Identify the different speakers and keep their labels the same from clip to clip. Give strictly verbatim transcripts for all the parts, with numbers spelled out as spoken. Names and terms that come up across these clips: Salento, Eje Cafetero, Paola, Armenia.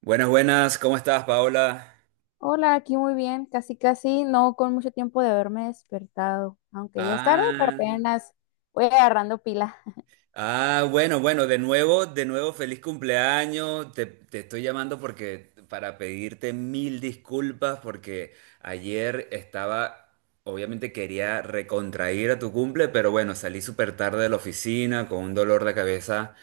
Speaker 1: Buenas, buenas, ¿cómo estás, Paola?
Speaker 2: Hola, aquí muy bien, casi casi, no con mucho tiempo de haberme despertado, aunque ya es tarde, pero
Speaker 1: Ah,
Speaker 2: apenas voy agarrando pila.
Speaker 1: ah, bueno, bueno, de nuevo, de nuevo, feliz cumpleaños. Te, te estoy llamando porque para pedirte mil disculpas porque ayer estaba, obviamente quería recontrair a tu cumple, pero bueno, salí súper tarde de la oficina con un dolor de cabeza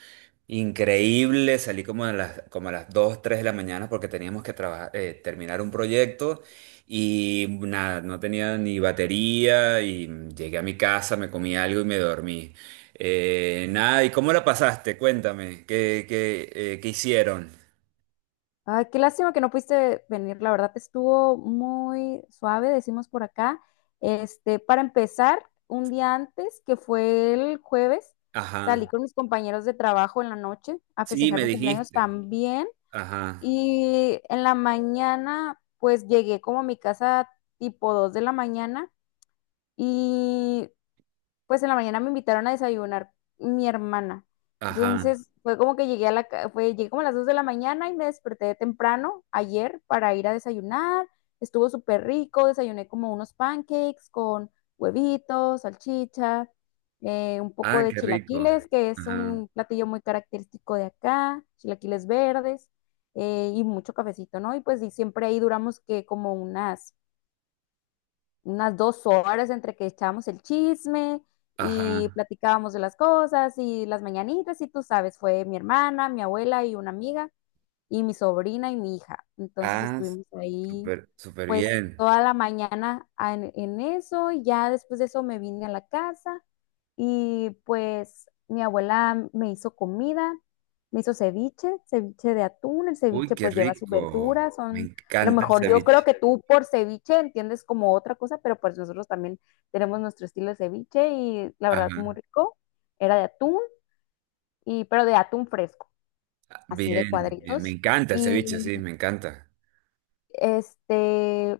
Speaker 1: increíble. Salí como a las, como a las dos tres de la mañana porque teníamos que trabajar, eh, terminar un proyecto, y nada, no tenía ni batería y llegué a mi casa, me comí algo y me dormí. Eh, nada, ¿y cómo la pasaste? Cuéntame, ¿qué, qué, eh, qué hicieron?
Speaker 2: Ay, qué lástima que no pudiste venir, la verdad estuvo muy suave, decimos por acá. Este, para empezar, un día antes, que fue el jueves, salí
Speaker 1: Ajá,
Speaker 2: con mis compañeros de trabajo en la noche a
Speaker 1: sí,
Speaker 2: festejar
Speaker 1: me
Speaker 2: mi cumpleaños
Speaker 1: dijiste.
Speaker 2: también.
Speaker 1: Ajá,
Speaker 2: Y en la mañana, pues llegué como a mi casa tipo dos de la mañana. Y pues en la mañana me invitaron a desayunar mi hermana.
Speaker 1: ajá.
Speaker 2: Entonces fue como que llegué a la, ca- fue, llegué como a las dos de la mañana y me desperté temprano ayer para ir a desayunar. Estuvo súper rico, desayuné como unos pancakes con huevitos, salchicha, eh, un poco
Speaker 1: Ah,
Speaker 2: de
Speaker 1: qué rico.
Speaker 2: chilaquiles, que es
Speaker 1: Ajá,
Speaker 2: un platillo muy característico de acá, chilaquiles verdes, eh, y mucho cafecito, ¿no? Y pues y siempre ahí duramos que como unas unas dos horas entre que echábamos el chisme y
Speaker 1: ajá.
Speaker 2: platicábamos de las cosas y las mañanitas y tú sabes, fue mi hermana, mi abuela y una amiga y mi sobrina y mi hija. Entonces
Speaker 1: Ah,
Speaker 2: estuvimos ahí
Speaker 1: súper, súper
Speaker 2: pues
Speaker 1: bien.
Speaker 2: toda la mañana en, en eso, y ya después de eso me vine a la casa y pues mi abuela me hizo comida, me hizo ceviche, ceviche de atún. El
Speaker 1: Uy,
Speaker 2: ceviche
Speaker 1: qué
Speaker 2: pues lleva su
Speaker 1: rico.
Speaker 2: verdura,
Speaker 1: Me
Speaker 2: son, a lo
Speaker 1: encanta el
Speaker 2: mejor yo creo
Speaker 1: ceviche.
Speaker 2: que tú por ceviche entiendes como otra cosa, pero pues nosotros también tenemos nuestro estilo de ceviche y la verdad muy
Speaker 1: Ajá.
Speaker 2: rico. Era de atún, y, pero de atún fresco, así
Speaker 1: Bien,
Speaker 2: de
Speaker 1: bien, me
Speaker 2: cuadritos.
Speaker 1: encanta el ceviche,
Speaker 2: Y
Speaker 1: sí, me encanta.
Speaker 2: este,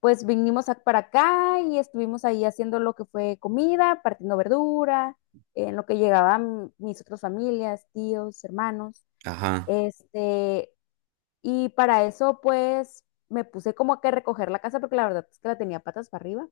Speaker 2: pues vinimos a- para acá y estuvimos ahí haciendo lo que fue comida, partiendo verdura, en lo que llegaban mis otras familias, tíos, hermanos.
Speaker 1: Ajá.
Speaker 2: Este, y para eso pues me puse como que a recoger la casa, porque la verdad es que la tenía patas para arriba,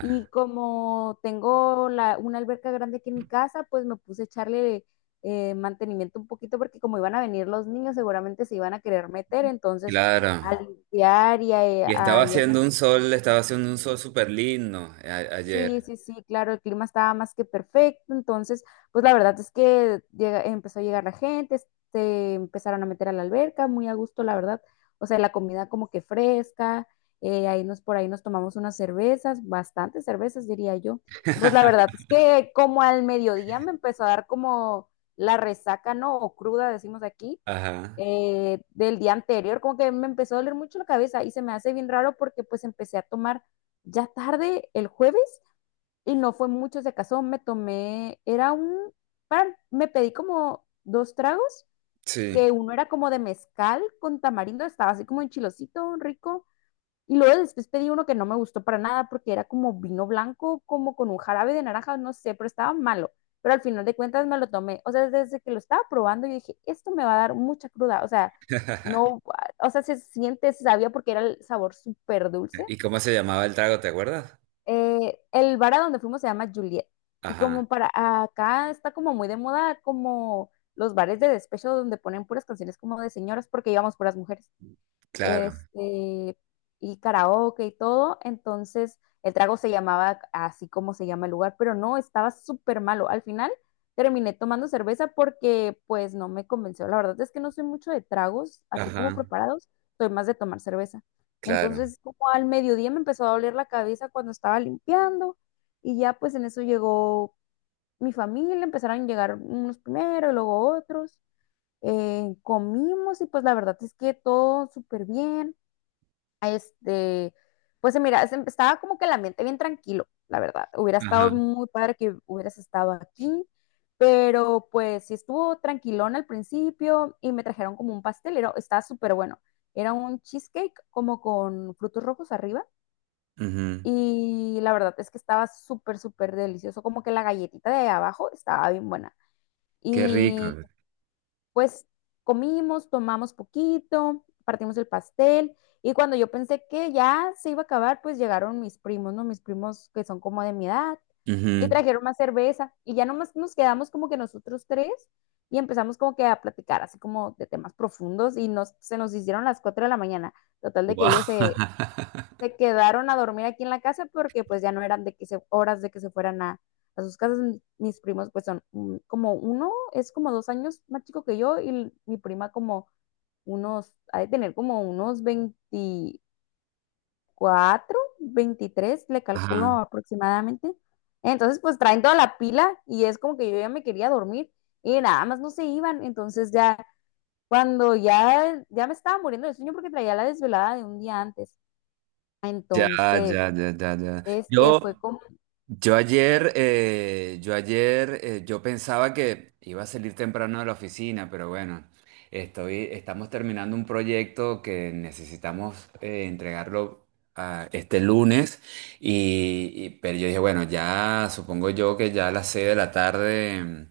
Speaker 2: y como tengo la, una alberca grande aquí en mi casa, pues me puse a echarle eh, mantenimiento un poquito, porque como iban a venir los niños seguramente se iban a querer meter, entonces
Speaker 1: Claro.
Speaker 2: a limpiar y
Speaker 1: Y
Speaker 2: a,
Speaker 1: estaba
Speaker 2: a, y a
Speaker 1: haciendo un sol, estaba haciendo un sol súper lindo eh, a-
Speaker 2: Sí,
Speaker 1: ayer.
Speaker 2: sí, sí, claro, el clima estaba más que perfecto. Entonces, pues la verdad es que llega- empezó a llegar la gente, se empezaron a meter a la alberca, muy a gusto, la verdad, o sea, la comida como que fresca. Eh, ahí nos, por ahí nos tomamos unas cervezas, bastantes cervezas, diría yo, y pues la verdad es que como al mediodía me empezó a dar como la resaca, ¿no? O cruda, decimos aquí,
Speaker 1: Ajá.
Speaker 2: eh, del día anterior. Como que me empezó a doler mucho la cabeza y se me hace bien raro porque pues empecé a tomar ya tarde el jueves y no fue mucho. Si acaso me tomé, era un, para- me pedí como dos tragos,
Speaker 1: Sí.
Speaker 2: que uno era como de mezcal con tamarindo, estaba así como enchilosito, rico, y luego después pedí uno que no me gustó para nada, porque era como vino blanco, como con un jarabe de naranja, no sé, pero estaba malo. Pero al final de cuentas me lo tomé, o sea, desde que lo estaba probando yo dije, esto me va a dar mucha cruda, o sea, no, o sea, se siente, se sabía porque era el sabor súper dulce
Speaker 1: ¿Y cómo se llamaba el trago, te acuerdas?
Speaker 2: eh, el bar a donde fuimos se llama Juliet. Y como
Speaker 1: Ajá.
Speaker 2: para acá está como muy de moda como los bares de despecho, donde ponen puras canciones como de señoras, porque íbamos puras mujeres
Speaker 1: Claro.
Speaker 2: este, y karaoke y todo. Entonces, el trago se llamaba así como se llama el lugar, pero no, estaba súper malo. Al final terminé tomando cerveza porque pues no me convenció. La verdad es que no soy mucho de tragos así como
Speaker 1: Ajá.
Speaker 2: preparados, soy más de tomar cerveza.
Speaker 1: Claro.
Speaker 2: Entonces, como al mediodía me empezó a doler la cabeza cuando estaba limpiando, y ya pues en eso llegó mi familia, empezaron a llegar unos primero y luego otros. Eh, comimos y pues la verdad es que todo súper bien este, pues se mira, es- estaba como que el ambiente bien tranquilo, la verdad. Hubiera estado
Speaker 1: Ajá.
Speaker 2: muy padre que hubieras estado aquí, pero pues sí estuvo tranquilón al principio y me trajeron como un pastelero, estaba súper bueno. Era un cheesecake como con frutos rojos arriba
Speaker 1: Ujú.
Speaker 2: y la verdad es que estaba súper, súper delicioso, como que la galletita de abajo estaba bien buena.
Speaker 1: Qué rico.
Speaker 2: Pues comimos, tomamos poquito, partimos el pastel, y cuando yo pensé que ya se iba a acabar, pues llegaron mis primos, ¿no? Mis primos que son como de mi edad, y
Speaker 1: Ujú.
Speaker 2: trajeron más cerveza, y ya nomás nos quedamos como que nosotros tres, y empezamos como que a platicar así como de temas profundos y nos, se nos hicieron las cuatro de la mañana. Total de que
Speaker 1: Guau.
Speaker 2: ellos se, se quedaron a dormir aquí en la casa, porque pues ya no eran de que se, horas de que se fueran a, a, sus casas. Mis primos pues son mm, como uno, es como dos años más chico que yo, y mi prima como unos, ha de tener como unos veinticuatro, veintitrés le calculo
Speaker 1: Ajá.
Speaker 2: aproximadamente. Entonces pues traen toda la pila y es como que yo ya me quería dormir y nada más no se iban. Entonces ya cuando ya, ya me estaba muriendo de sueño, porque traía la desvelada de un día antes.
Speaker 1: Ya,
Speaker 2: Entonces
Speaker 1: ya, ya, ya, ya.
Speaker 2: este fue
Speaker 1: Yo,
Speaker 2: como,
Speaker 1: Yo ayer, eh, yo ayer, eh, yo pensaba que iba a salir temprano de la oficina, pero bueno, estoy, estamos terminando un proyecto que necesitamos eh, entregarlo ah, este lunes, y, y- pero yo dije, bueno, ya supongo yo que ya a las seis de la tarde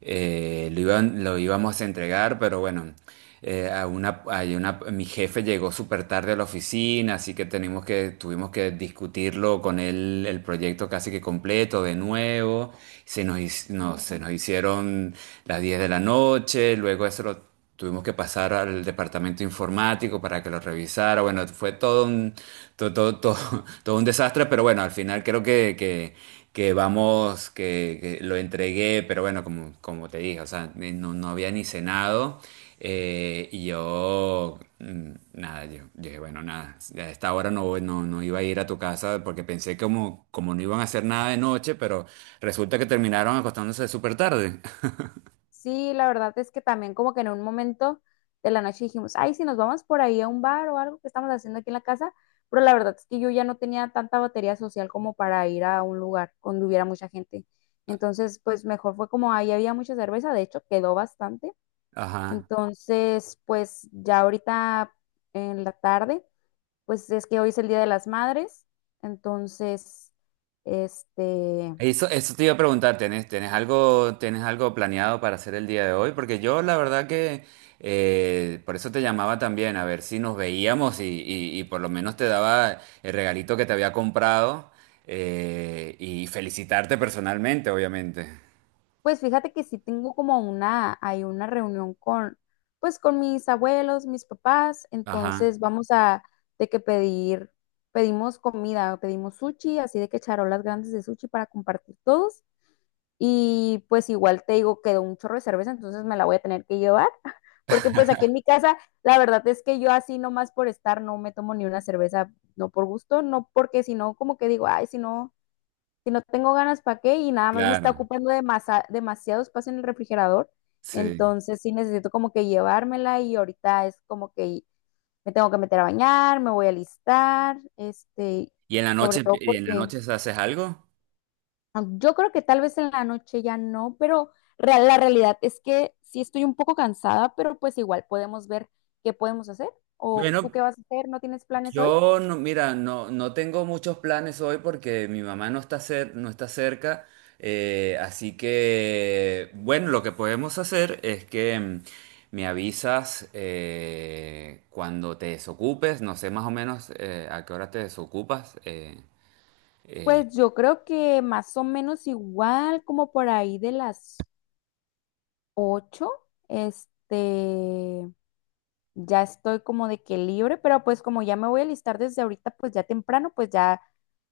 Speaker 1: eh, lo iban- lo íbamos a entregar, pero bueno. Eh, a una, hay una, mi jefe llegó súper tarde a la oficina, así que tenemos que, tuvimos que discutirlo con él, el proyecto casi que completo de nuevo. Se nos, hic- no, se nos hicieron las diez de la noche, luego eso lo tuvimos que pasar al departamento informático para que lo revisara. Bueno, fue todo un, todo, todo, todo- todo un desastre, pero bueno, al final creo que, que, que vamos, que, que lo entregué, pero bueno, como, como te dije, o sea, eh, no, no había ni cenado. Eh, y yo, mm, nada, yo yo dije, bueno, nada, a esta hora no, voy- no, no iba a ir a tu casa porque pensé como, como no iban a hacer nada de noche, pero resulta que terminaron acostándose súper tarde.
Speaker 2: sí, la verdad es que también como que en un momento de la noche dijimos, ay, si nos vamos por ahí a un bar o algo, que estamos haciendo aquí en la casa, pero la verdad es que yo ya no tenía tanta batería social como para ir a un lugar donde hubiera mucha gente. Entonces, pues mejor fue como ahí, había mucha cerveza, de hecho quedó bastante.
Speaker 1: Ajá.
Speaker 2: Entonces, pues ya ahorita en la tarde, pues es que hoy es el Día de las Madres, entonces, este...
Speaker 1: Eso, eso te iba a preguntar. ¿tienes, tienes algo, tienes algo planeado para hacer el día de hoy? Porque yo la verdad que eh, por eso te llamaba también, a ver si nos veíamos y, y- y por lo menos te daba el regalito que te había comprado eh, y felicitarte personalmente, obviamente.
Speaker 2: Pues fíjate que sí tengo como una, hay una reunión con, pues con mis abuelos, mis papás,
Speaker 1: Ajá,
Speaker 2: entonces vamos a, de que pedir, pedimos comida, pedimos sushi, así de que charolas grandes de sushi para compartir todos. Y pues igual te digo, quedó un chorro de cerveza, entonces me la voy a tener que llevar, porque pues aquí en mi casa, la verdad es que yo así nomás por estar no me tomo ni una cerveza, no por gusto, no, porque si no, como que digo, ay, si no si no tengo ganas, ¿para qué? Y nada más me está
Speaker 1: claro,
Speaker 2: ocupando demasa- demasiado espacio en el refrigerador.
Speaker 1: sí.
Speaker 2: Entonces sí necesito como que llevármela, y ahorita es como que me tengo que meter a bañar, me voy a alistar, este,
Speaker 1: ¿Y en la
Speaker 2: sobre
Speaker 1: noche,
Speaker 2: todo
Speaker 1: y en la
Speaker 2: porque
Speaker 1: noche haces algo?
Speaker 2: ah, yo creo que tal vez en la noche ya no, pero real- la realidad es que sí estoy un poco cansada, pero pues igual podemos ver qué podemos hacer. ¿O tú
Speaker 1: Bueno,
Speaker 2: qué vas a hacer? ¿No tienes planes hoy?
Speaker 1: yo no, mira, no, no tengo muchos planes hoy porque mi mamá no está cer- no está cerca. Eh, así que, bueno, lo que podemos hacer es que mm, me avisas eh, cuando te desocupes, no sé más o menos eh, a qué hora te desocupas. eh, eh,
Speaker 2: Pues yo creo que más o menos igual como por ahí de las ocho, este, ya estoy como de que libre, pero pues como ya me voy a listar desde ahorita, pues ya temprano, pues ya,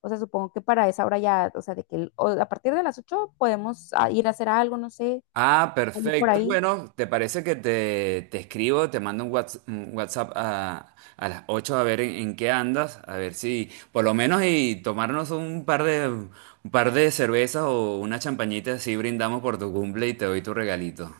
Speaker 2: o sea, supongo que para esa hora ya, o sea, de que el- o a partir de las ocho podemos ah, ir a hacer algo, no sé,
Speaker 1: Ah,
Speaker 2: salir por
Speaker 1: perfecto.
Speaker 2: ahí.
Speaker 1: Bueno, ¿te parece que te, te escribo, te mando un whats- un WhatsApp a, a las ocho a ver en, en qué andas? A ver si, por lo menos, y tomarnos un par de, un par de cervezas o una champañita, así brindamos por tu cumple y te doy tu regalito.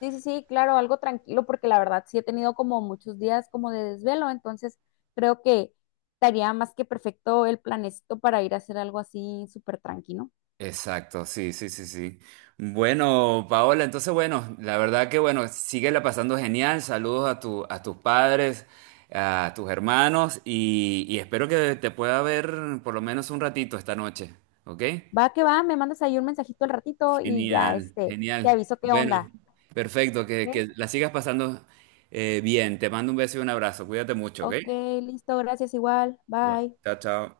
Speaker 2: Sí, sí, sí, claro, algo tranquilo, porque la verdad sí he tenido como muchos días como de desvelo, entonces creo que estaría más que perfecto el planecito para ir a hacer algo así súper tranquilo.
Speaker 1: Exacto, sí, sí, sí, sí. Bueno, Paola, entonces bueno, la verdad que bueno, síguela pasando genial. Saludos a tu, a tus padres, a tus hermanos y, y espero que te pueda ver por lo menos un ratito esta noche, ¿ok?
Speaker 2: Va que va, me mandas ahí un mensajito al ratito y ya,
Speaker 1: Genial,
Speaker 2: este, te
Speaker 1: genial.
Speaker 2: aviso qué
Speaker 1: Bueno,
Speaker 2: onda.
Speaker 1: perfecto, que, que
Speaker 2: ¿Ok?
Speaker 1: la sigas pasando eh, bien. Te mando un beso y un abrazo. Cuídate mucho, ¿ok?
Speaker 2: Ok, listo, gracias igual.
Speaker 1: Bueno,
Speaker 2: Bye.
Speaker 1: chao, chao.